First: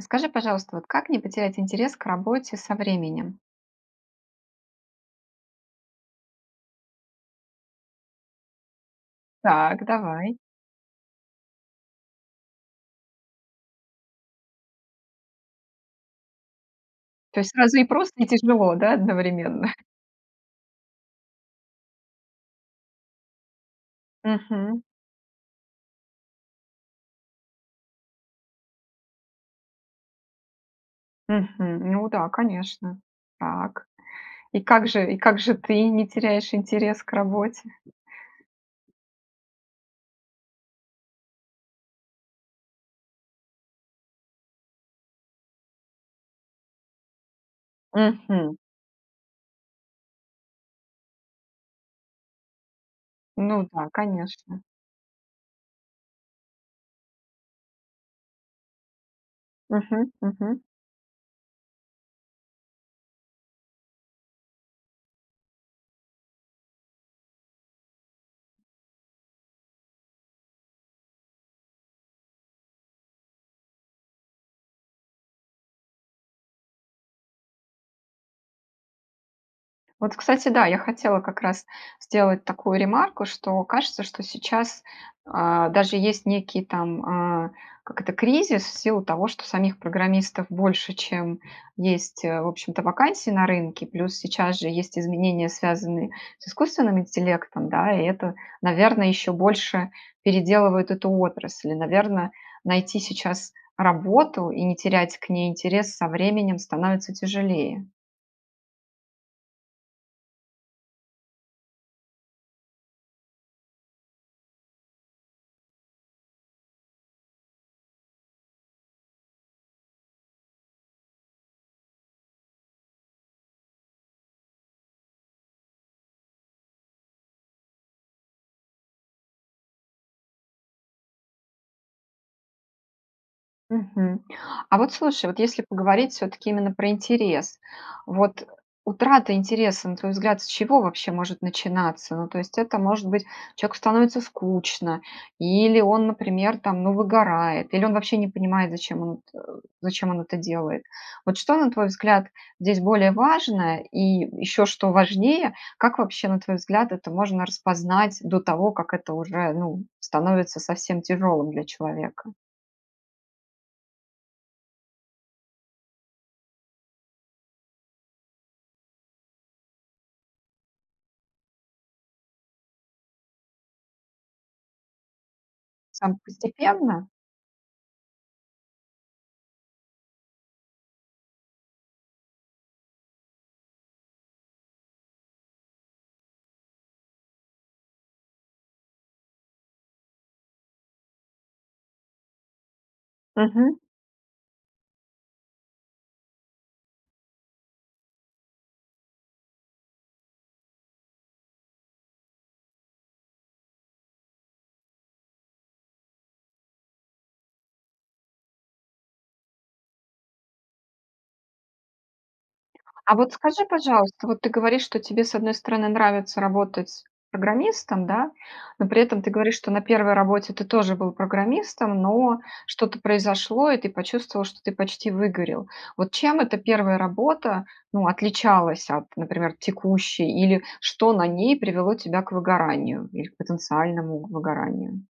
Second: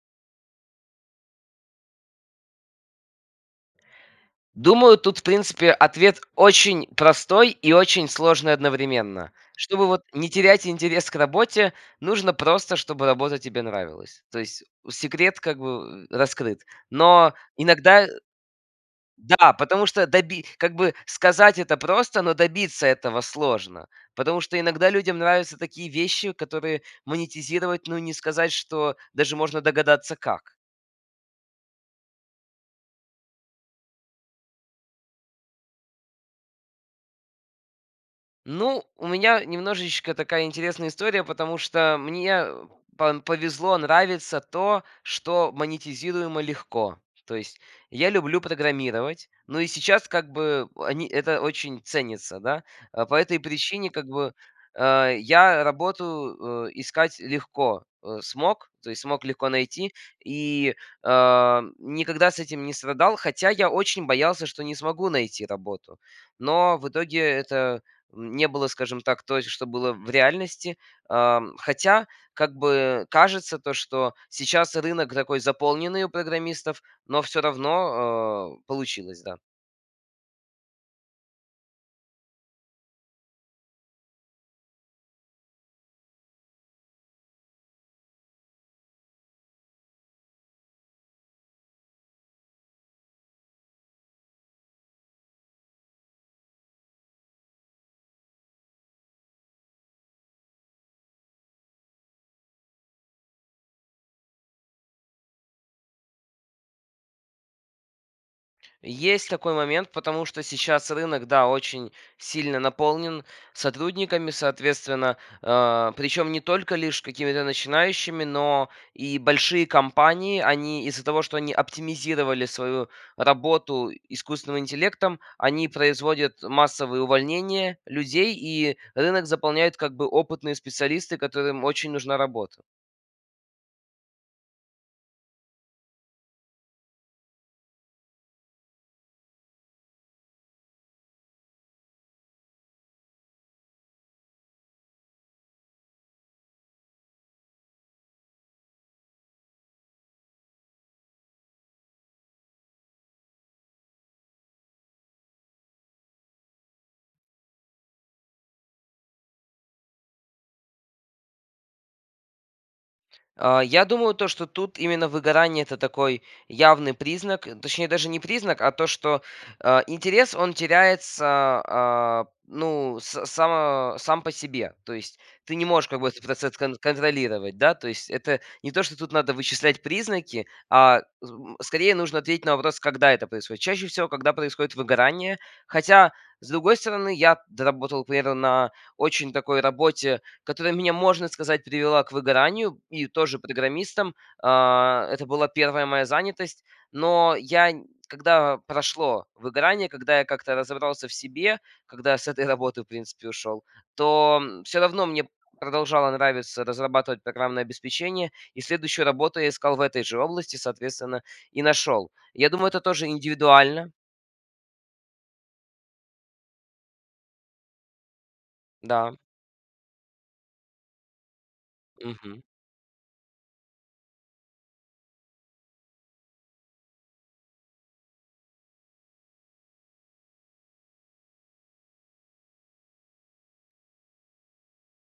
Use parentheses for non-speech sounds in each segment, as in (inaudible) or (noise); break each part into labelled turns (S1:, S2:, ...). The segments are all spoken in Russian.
S1: Скажи, пожалуйста, вот как не потерять интерес к работе со временем?
S2: Думаю, тут, в принципе, ответ очень простой и очень сложный одновременно.
S1: Так,
S2: Чтобы вот не
S1: давай.
S2: терять интерес к работе, нужно просто, чтобы работа тебе нравилась. То есть секрет как бы, э, раскрыт. Но
S1: То есть сразу и
S2: иногда
S1: просто, и тяжело, да,
S2: да,
S1: одновременно? (chuckles)
S2: потому что доби как бы сказать это просто, но добиться этого сложно. Потому что
S1: Мгм.
S2: иногда людям нравятся такие вещи, которые монетизировать, но не сказать, что даже можно догадаться как.
S1: Мгм. Ну да, конечно. Так. И как же и как же ты не теряешь интерес к работе?
S2: Ну, у меня немножечко такая интересная история, потому что мне пан повезло, нравится то, что монетизируемо легко. То есть я люблю
S1: Мгм.
S2: программировать, но и сейчас как бы они, это очень ценится, да. Э, по этой
S1: Ну да,
S2: причине как бы,
S1: конечно.
S2: а, я работу, э, искать легко, э, смог, то есть смог легко найти
S1: Мгм, мгм.
S2: и, а, никогда с этим не страдал. Хотя я очень боялся, что не смогу найти работу. Но в итоге это не было, скажем так, той, что было в реальности. Ам, хотя как бы кажется то, что сейчас рынок такой заполненный у программистов, но всё равно, э, получилось, да.
S1: Вот, кстати, да, я хотела как раз сделать такую ремарку, что кажется, что сейчас, а, даже есть некий там, э, как это, кризис в силу того, что самих программистов больше, чем есть, в общем-то, вакансий на рынке, плюс сейчас же есть изменения, связанные с искусственным интеллектом, да, и это, наверно, еще больше переделывает эту отрасль. Наверно, найти сейчас работу и не терять к ней интерес со временем становится тяжелее.
S2: Есть такой момент, потому что сейчас рынок, да, очень сильно наполнен сотрудниками, соответственно, э, причем не только лишь какими-то начинающими, но и большие компании- они из-за того, что они оптимизировали свою работу искусственным интеллектом, они производят массовые увольнения людей, и рынок заполняют как бы опытные специалисты, которым очень нужна работа.
S1: Мгм. А вот слушай, вот если поговорить всё-таки именно про интерес. Вот утрата интереса, на твой взгляд, с чего вообще может начинаться? Ну то есть это, может быть, человеку становится скучно, или он, например, там, ну, выгорает, или он вообще не понимает, зачем он эт зачем он это делает? Вот что, на твой взгляд, здесь более важное и еще, что важнее, как вообще, на твой взгляд, это можно распознать до того, как это уже, ну, становится совсем тяжелым для человека?
S2: Э, я думаю, то что тут именно выгорание- это такой явный признак, точнее, даже не признак, а то, что, э, интерес, он теряется, а, ну, с са сам по себе. То есть ты не можешь как бы
S1: Сам
S2: этот процесс кон
S1: постепенно?
S2: контролировать, да. То есть это не то, что тут надо вычислять признаки, а з м, скорее нужно ответить на вопрос, когда это происходит. Чаще всего, когда происходит выгорание. Хотя, с другой стороны, я доработал примерно на очень такой работе, которая мне, можно сказать, привела к выгоранию и тоже
S1: Мгм.
S2: программистом. А, это была 1 моя занятость, но я н когда прошло выгорание, когда я как-то разобрался в себе, когда с этой работы в принципе ушел, то всё равно мне продолжало нравиться разрабатывать программное обеспечение и следующую работу я искал в этой же области, соответственно, и нашел. Я думаю, это тоже
S1: А вот скажи,
S2: индивидуально.
S1: пожалуйста, вот ты говоришь, что тебе, с одной стороны, нравится работать программистом, да, но при
S2: Да.
S1: этом ты говоришь, что на 1 работе ты тоже был программистом, но
S2: Мгм.
S1: что-то произошло и ты почувствовал, что ты почти выгорел. Вот чем эта 1 работа, ну, отличалась от, например, текущей или что на ней привело тебя к выгоранию или к потенциальному выгоранию?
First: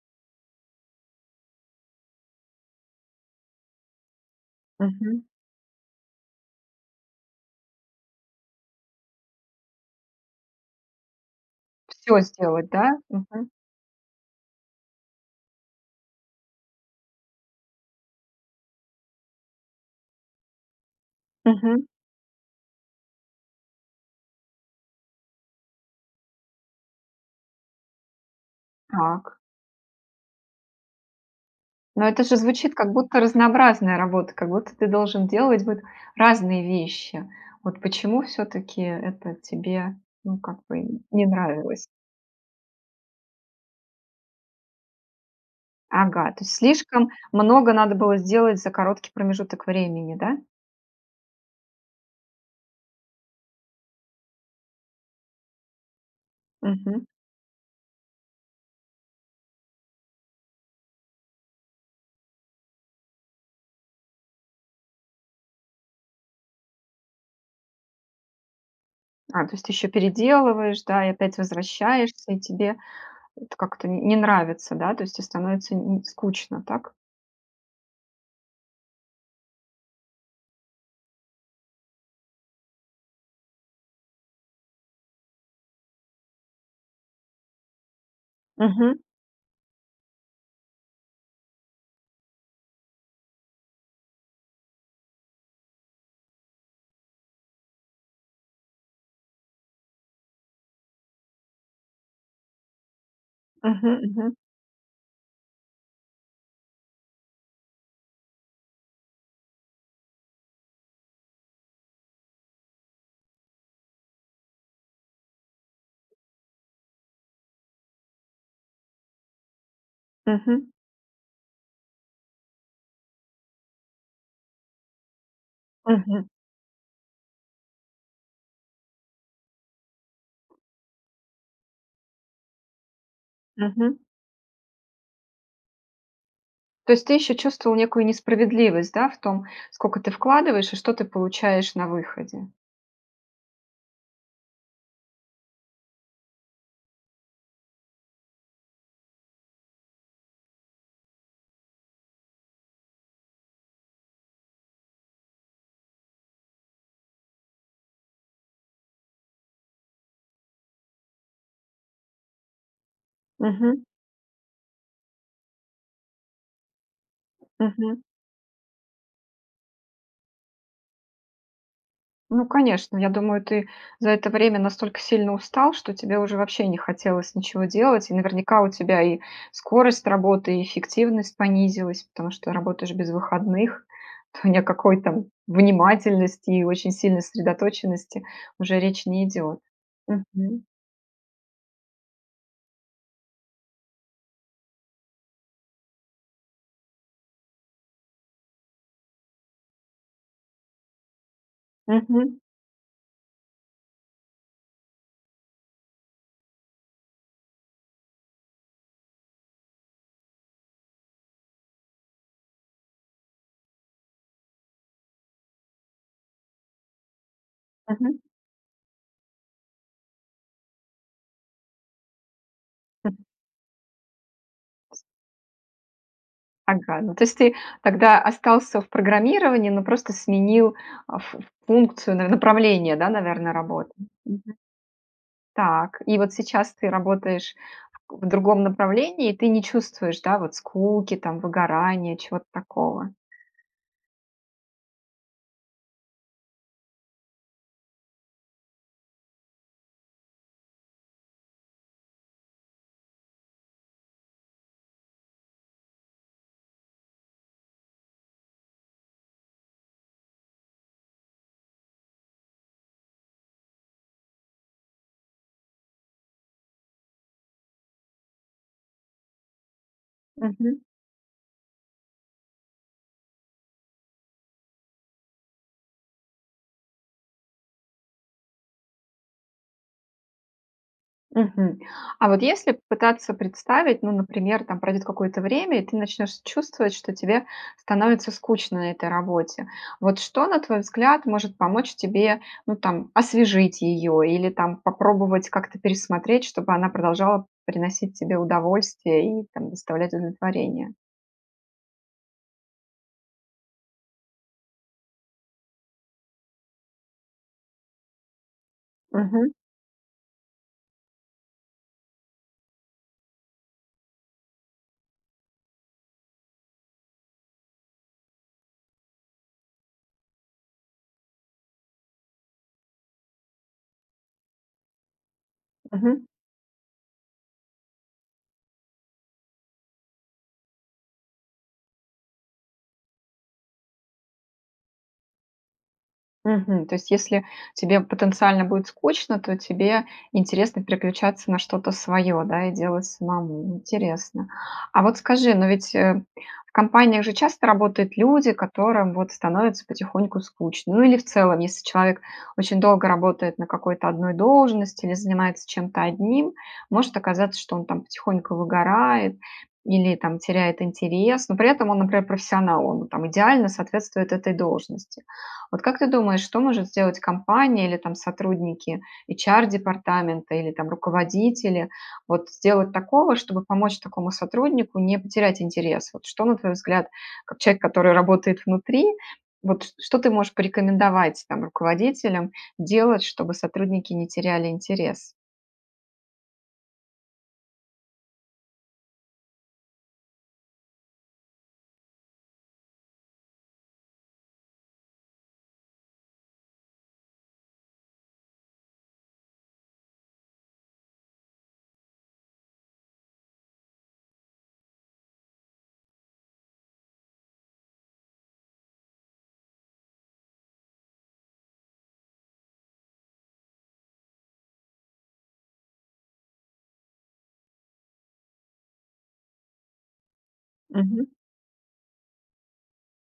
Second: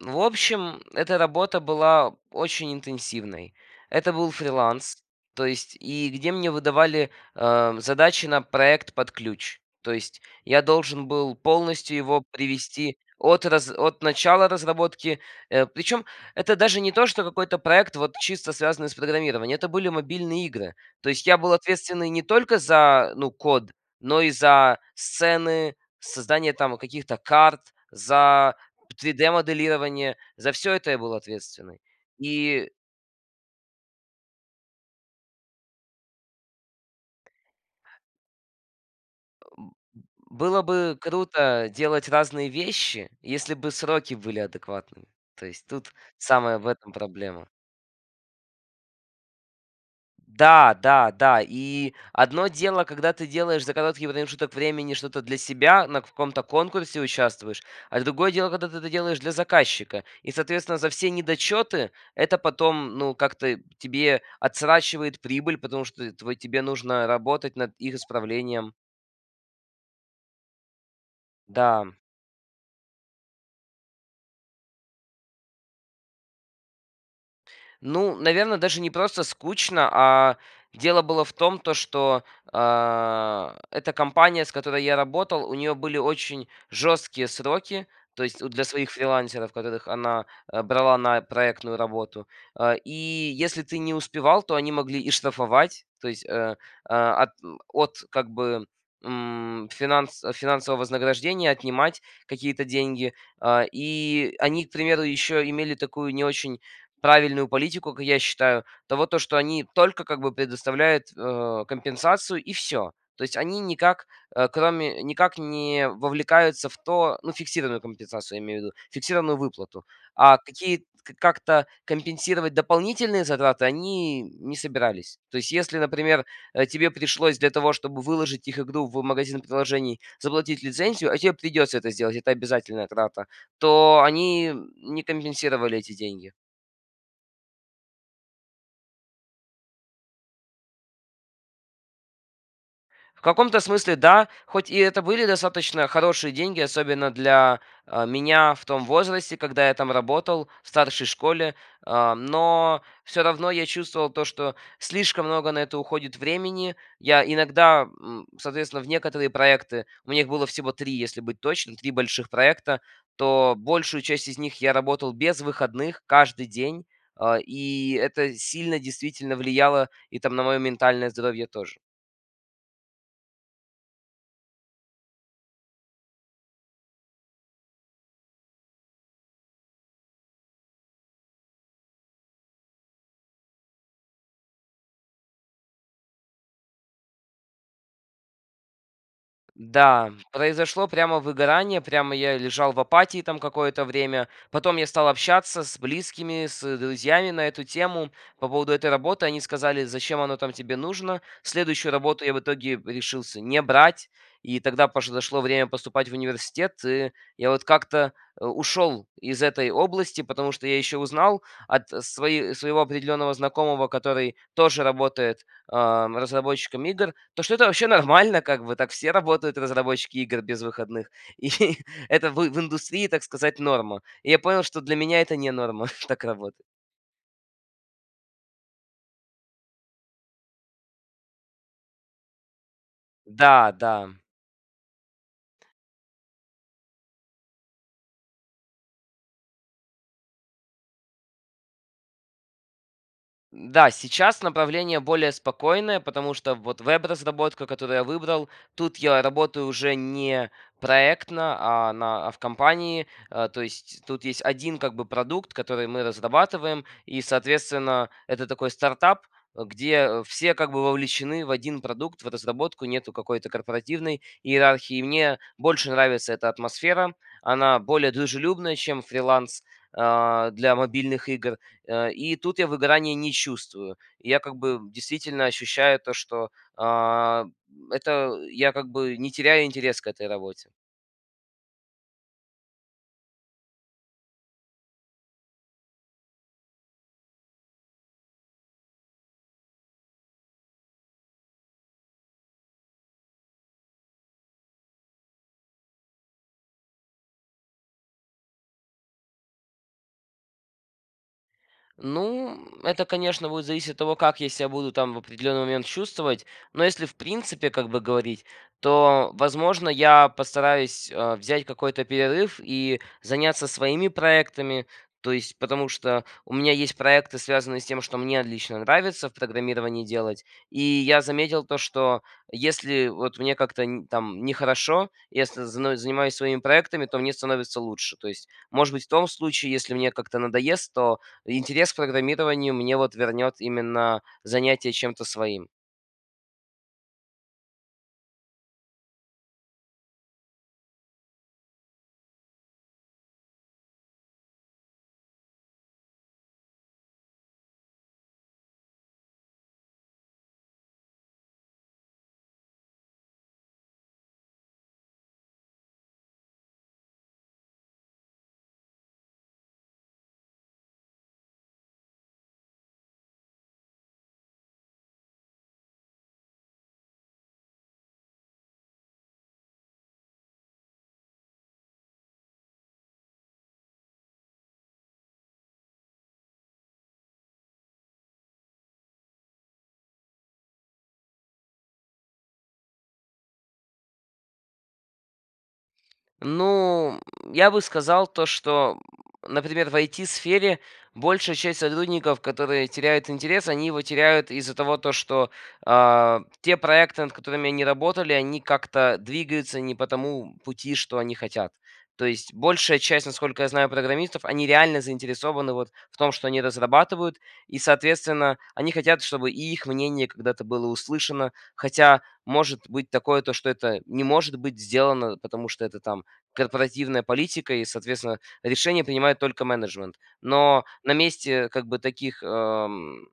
S2: В общем, эта работа была очень интенсивной. Это был фриланс,
S1: Мгм.
S2: то есть и где мне выдавали, а, задачи на проект под ключ. То есть я должен был полностью
S1: Всё
S2: его
S1: сделать,
S2: привести
S1: да?
S2: от
S1: Мгм.
S2: раз от начала разработки. Э, причем это даже не то, что какой-то проект, вот чисто связанный с программированием, это были мобильные игры. То есть я был
S1: Мгм.
S2: ответственный не только за, ну код, но и за сцены, создание там каких-то карт, за три дэ
S1: Так.
S2: моделирование, за всё это я был ответственный.
S1: Но это же
S2: И
S1: звучит как будто разнообразная работа, как будто ты должен делать вот разные вещи. Вот почему всё-таки это
S2: Эм,
S1: тебе,
S2: б
S1: ну, как
S2: было бы
S1: бы, не
S2: круто
S1: нравилось?
S2: делать разные вещи, если бы сроки были адекватными. То есть тут
S1: Ага, то есть
S2: самая в этом
S1: слишком
S2: проблема.
S1: много надо было сделать за короткий промежуток времени, да?
S2: Да, да, да. И одно дело, когда ты делаешь за короткий промежуток времени что-то для себя, на каком-то конкурсе
S1: Мгм.
S2: участвуешь, а другое дело, когда ты это делаешь для заказчика. И соответственно за все недочеты это потом, ну, как-то тебе отсрочивает прибыль, потому что твой тебе нужно работать над их исправлением.
S1: А, то есть ты еще переделываешь, да, и опять
S2: Да.
S1: возвращаешься, и тебе это как-то н не нравится, да? То есть те становится н скучно, так?
S2: Ну, наверно, даже не просто скучно, а дело было в том, то, что, а, эта компания, с которой я работал, у нее были очень жесткие сроки, то есть у для своих
S1: Мгм.
S2: фрилансеров, которых она, э, брала на проектную работу. Э, и если ты не успевал, то они могли и штрафовать- то есть, э, э, от от как бы, м, финанс финансового вознаграждения отнимать какие-то деньги, э,
S1: Мгм,
S2: и
S1: мгм.
S2: они, к примеру, еще имели такую не очень правильную политику, как я считаю, того, то, что они только как бы предоставляют, э, компенсацию- и всё. То есть они никак, э, кроме никак не вовлекаются в то ну, фиксированную компенсацию, я имею в виду, фиксированную выплату. А
S1: Мгм.
S2: какие как-то компенсировать дополнительные затраты они не собирались. То есть если, например,
S1: Мгм.
S2: э, тебе пришлось для того, чтобы выложить их игру в магазин приложений, заплатить лицензию (а тебе придется это сделать- это обязательная трата),
S1: Мгм.
S2: то они не компенсировали эти деньги.
S1: То есть ты еще чувствовал некую несправедливость, да, в том, сколько ты вкладываешь и что ты получаешь на выходе?
S2: В каком-то смысле да, хоть и это были достаточно хорошие деньги, особенно для, э, меня в том возрасте, когда я там работал в старшей школе, э, но всё равно я чувствовал то, что слишком много на это уходит времени. Я иногда, м, соответственно, в некоторые проекты, у них было всего 3, если быть точным, 3 больших проекта, то
S1: Мгм.
S2: большую часть из них я работал без выходных, каждый день, а, и
S1: Мгм.
S2: это сильно, действительно, влияло и там на мое ментальное здоровье тоже.
S1: Ну, конечно, я думаю, ты за это время настолько сильно устал, что тебе уже вообще не хотелось ничего делать. И наверняка у тебя и скорость работы, и эффективность понизилась, потому что работаешь без выходных, то ни о какой там внимательности и очень сильной сосредоточенности уже речь не идет.
S2: Да,
S1: Мгм.
S2: произошло прямо выгорание, прямо я лежал в апатии там какое-то время, потом я стал общаться с близкими, с друзьями на эту тему. По поводу этой работы они сказали: "Зачем оно там тебе нужно?" Следующую работу я в
S1: Мгм.
S2: итоге решился не брать, и тогда пош подошло время поступать в университет, и я вот как-то, э, ушел из этой области, потому что я еще узнал от свои своего определенного знакомого, который тоже работает, ам, разработчиком игр, то, что это вообще
S1: Мгм.
S2: нормально как бы. Так все работают разработчики игр без выходных, и это в в индустрии, так
S1: (chuckles)
S2: сказать, норма. И я понял, что для
S1: Ас
S2: меня это не норма (chuckles) так работать.
S1: Ага, ну, то есть ты тогда остался в программировании, но просто сменил, а, фу функцию, на направление, да, наверно,
S2: Да,
S1: работы.
S2: да.
S1: Мгм. Так. И вот сейчас ты работаешь в к в другом направлении, и ты не чувствуешь, да, вот скуки там, выгорания, чего-то такого?
S2: М, да, сейчас направление более спокойное, потому что вот вэб-разработка, которую я выбрал, тут я работаю уже не проектно, а на а в компании, э. То есть тут есть 1 как бы продукт, который мы разрабатываем, и, соответственно, это такой стартап, где все как бы вовлечены в 1 продукт, в разработку. Нету какой-то корпоративной иерархии, мне больше нравится эта атмосфера, она более дружелюбная, чем фриланс, а, для
S1: Мгм.
S2: мобильных игр, э. И тут я выгорания не чувствую, я как бы действительно ощущаю то, что, а, это я как бы не теряю интерес к этой работе.
S1: Мгм. А вот если попытаться представить, ну, например, там пройдет какое-то время и ты начнешь чувствовать, что тебе становится скучно на этой работе. Вот что, на твой взгляд, может помочь тебе, ну, там освежить ее или там попробовать как-то пересмотреть, чтобы она продолжала приносить тебе удовольствие и там доставлять удовлетворение?
S2: Ну, это, конечно, будет зависеть от того, как я себя буду, там, в определенный момент чувствовать. Но, если в принципе как бы говорить, то,
S1: Мгм.
S2: возможно, я постараюсь, э, взять какой-то перерыв и заняться своими проектами. То есть, потому что у меня есть проекты, связанные с тем, что мне отлично нравится в программировании делать. И я заметил то, что если вот мне как-то не, там, нехорошо, если зно
S1: Мгм.
S2: занимаюсь своими проектами, то мне становится лучше. То есть, может быть, в том случае, если мне как-то надоест, то интерес к программированию мне вот вернет именно занятие чем-то своим.
S1: Мгм. То есть если тебе потенциально будет скучно, то тебе интересно переключаться на что-то свое, да, и делать самому. Интересно. А вот скажи, но ведь, э, в компаниях же часто работают люди, которым вот становится потихоньку скучно. Ну, или в целом, если человек очень долго работает на какой-то одной должности или занимается чем-то одним, может оказаться, что он там потихоньку выгорает или там теряет интерес, но при этом он, например, профессионал, он там идеально соответствует этой должности. Вот как ты думаешь, что может сделать компания или там сотрудники HR-департамента или там руководители вот сделать такого, чтобы помочь такому сотруднику не потерять интерес? Вот что, на твой взгляд, как человек, который работает внутри, вот, ч что ты можешь порекомендовать там руководителям делать, чтобы сотрудники не теряли интерес?
S2: Ну, м, я бы сказал то, что, м, например, в IT-сфере большая часть сотрудников, которые теряют интерес, они его теряют из-за того, то что, а, те проекты, над которыми они работали, они как-то двигаются не по тому пути, что они хотят. То есть большая часть, насколько я знаю, программистов, они реально заинтересованы вот в том, что они разрабатывают и, соответственно, они хотят, чтобы и их мнение когда-то было услышано. Хотя, может быть, такое, то что это не может быть сделано, потому что это, там, корпоративная политика и, соответственно, решение принимает только менеджмент. Но на
S1: Мгм.
S2: месте как бы таких, эм,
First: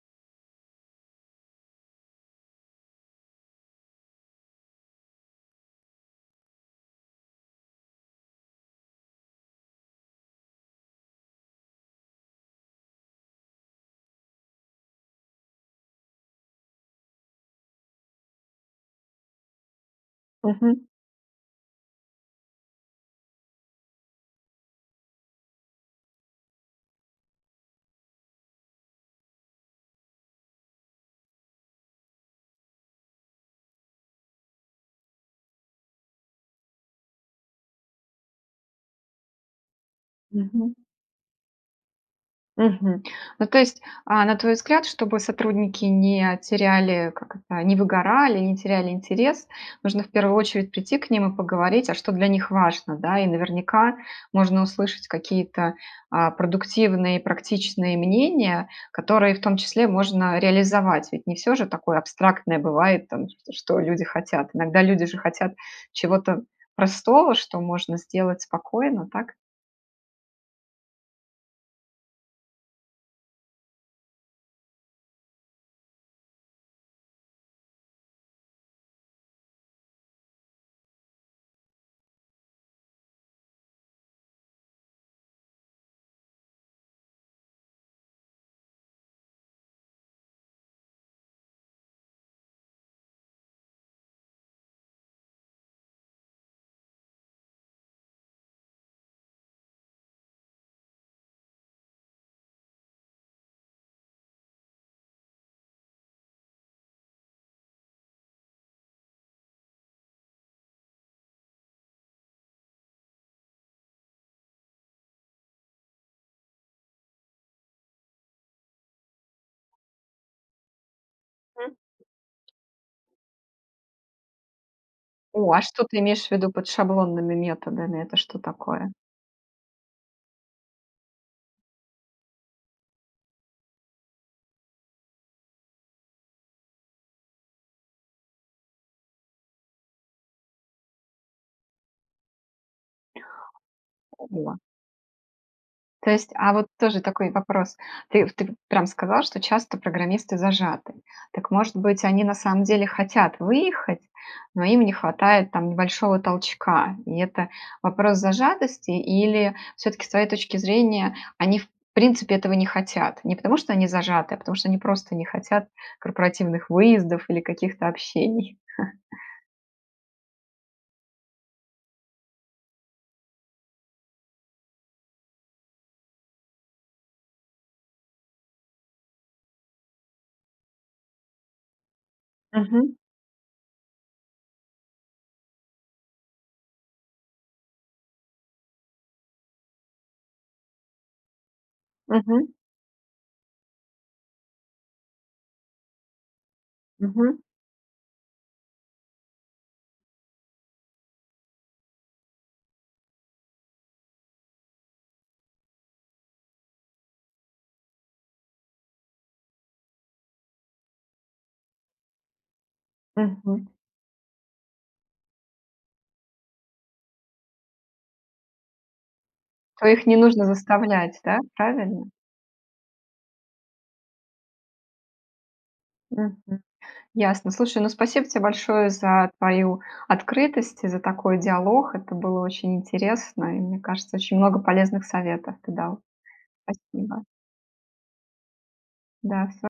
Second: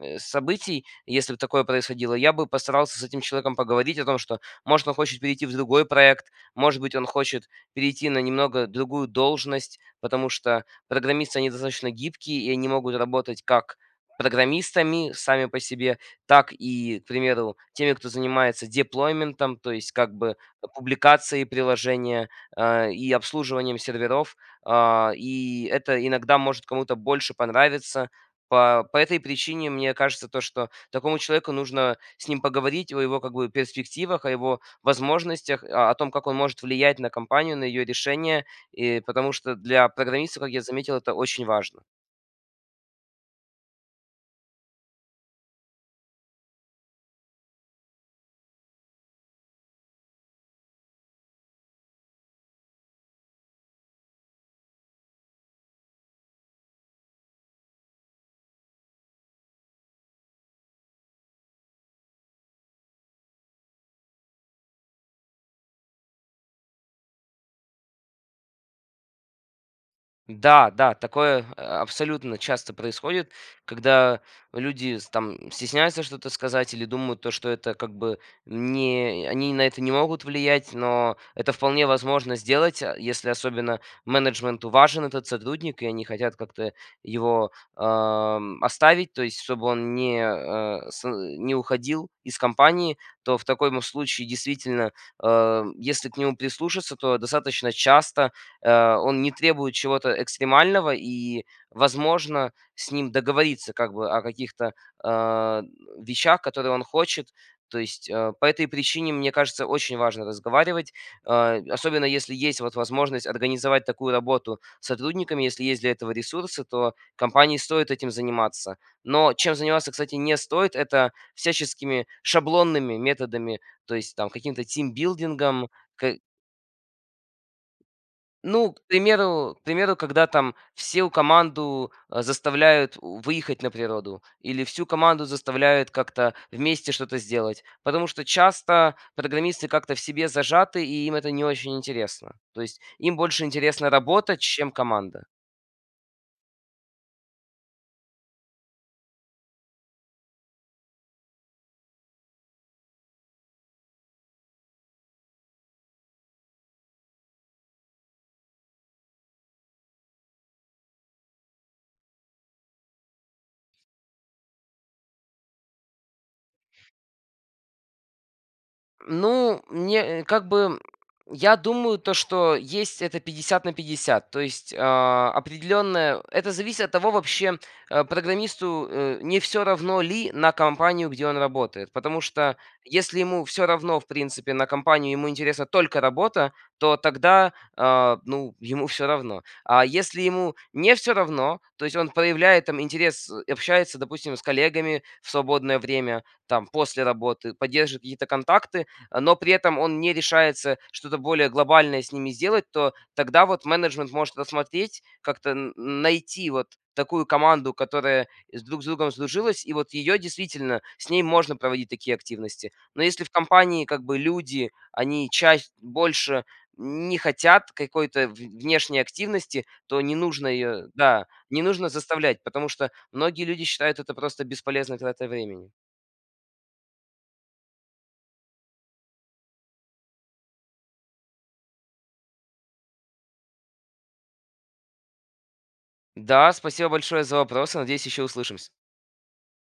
S2: э, событий, если бы такое происходило, я бы постарался с этим человеком поговорить о том, что может он хочет перейти в другой проект, может быть он хочет перейти на немного другую должность. Потому что программисты они достаточно гибкие и они могут работать как программистами сами по себе, так и, к примеру, теми, кто занимается деплойментом, то есть как бы, э,
S1: Мгм.
S2: публикацией приложения, а, и обслуживанием серверов, а, и это иногда может кому-то больше понравиться. По по этой причине мне кажется то, что такому человеку нужно с ним поговорить о его как бы перспективах, о его возможностях, о о том как он может влиять на компанию, на ее решения, э, потому что для программиста, как я
S1: Мгм.
S2: заметил, это очень важно.
S1: Мгм. Ну, то есть, а, на твой взгляд, чтобы сотрудники не теряли- как это- не выгорали, не теряли интерес, нужно в первую очередь прийти к ним и поговорить: а что для них важно, да? И, наверняка, можно услышать какие-то, а, продуктивные и практичные мнения, которые в том числе можно реализовать. Ведь не всё же такое абстрактное бывает там то, что люди хотят. Иногда люди же хотят чего-то простого, что можно сделать спокойно, так?
S2: Да, да, такое, а, абсолютно часто происходит, когда люди с там стесняются что-то сказать или думают то, что это как бы не э, они на это не могут влиять, но это вполне возможно сделать, а, если особенно менеджменту важен этот сотрудник и они хотят как-то его, ам, оставить, то есть чтобы он не, а, сы не уходил из компании. То в таком случае, действительно, ам, если к нему прислушаться, то достаточно часто, а, он не требует чего-то экстремального, и возможно с ним договориться как бы о каких-то, а, н вещах, которые он хочет. То есть, а, по этой причине, мне кажется, очень важно разговаривать, а, особенно, если есть вот возможность организовать такую работу с сотрудниками, если есть для этого ресурсы, то компании стоит этим заниматься. Но чем заниматься, кстати, не стоит- это
S1: М.
S2: всяческими шаблонными методами, то есть там каким-то
S1: О, а
S2: тимбилдингом.
S1: что ты
S2: К...
S1: имеешь в виду под шаблонными методами, это что
S2: Ну, к
S1: такое?
S2: примеру к примеру, когда там всю команду, э, заставляют у выехать на природу или всю команду заставляют как-то вместе что-то сделать, потому что часто программисты как-то в себе зажаты и им это не очень интересно. То есть им больше интересна работа,
S1: Ого.
S2: чем команда.
S1: То есть а вот тоже такой вопрос: ты в ты вот прям сказал, что часто программисты зажаты. Так, может быть, они на самом деле хотят выехать, но им не хватает там небольшого толчка. И это вопрос зажатости, или всё-таки, с твоей точки зрения, они, в принципе, этого не хотят? Не потому что они зажаты, а потому что они просто не хотят корпоративных выездов или каких-то общений. (chuckles)
S2: Ну, мне, э, как бы, м я думаю то, что есть это 50 на 50, то есть, а, определенное это зависит от того, вообще, э, программисту, э, не всё равно ли на компанию, где он работает, потому что
S1: Мгм.
S2: если ему всё равно, в принципе, на компанию, ему интересна только работа, то тогда, а, ну, ему всё равно. А если ему не всё равно, то есть он
S1: Мгм.
S2: проявляет там интерес, э, общается, допустим, с коллегами в свободное время там после
S1: Мгм.
S2: работы, поддерживает какие-то контакты, но при этом он не решается что-то более глобальное с ними сделать, то тогда вот менеджмент может рассмотреть, как-то н найти вот такую команду, которая с друг с другом сдружилась. И вот её действительно с ней можно проводить такие активности. Но если в
S1: Мгм.
S2: компании как бы люди, они чащ больше не хотят какой-то в внешней активности,
S1: То
S2: то
S1: их
S2: не
S1: не нужно
S2: нужно её
S1: заставлять,
S2: да,
S1: да,
S2: не нужно
S1: правильно?
S2: заставлять, потому что многие люди считают это просто бесполезной тратой времени.
S1: Мгм. Ясно. Слушай, ну спасибо тебе большое за твою открытость, за такой диалог. Это было очень интересно, и, мне кажется, очень много полезных советов ты дал.
S2: Да, спасибо большое
S1: Спасибо.
S2: за вопросы. Надеюсь, еще услышимся.
S1: Да, всё.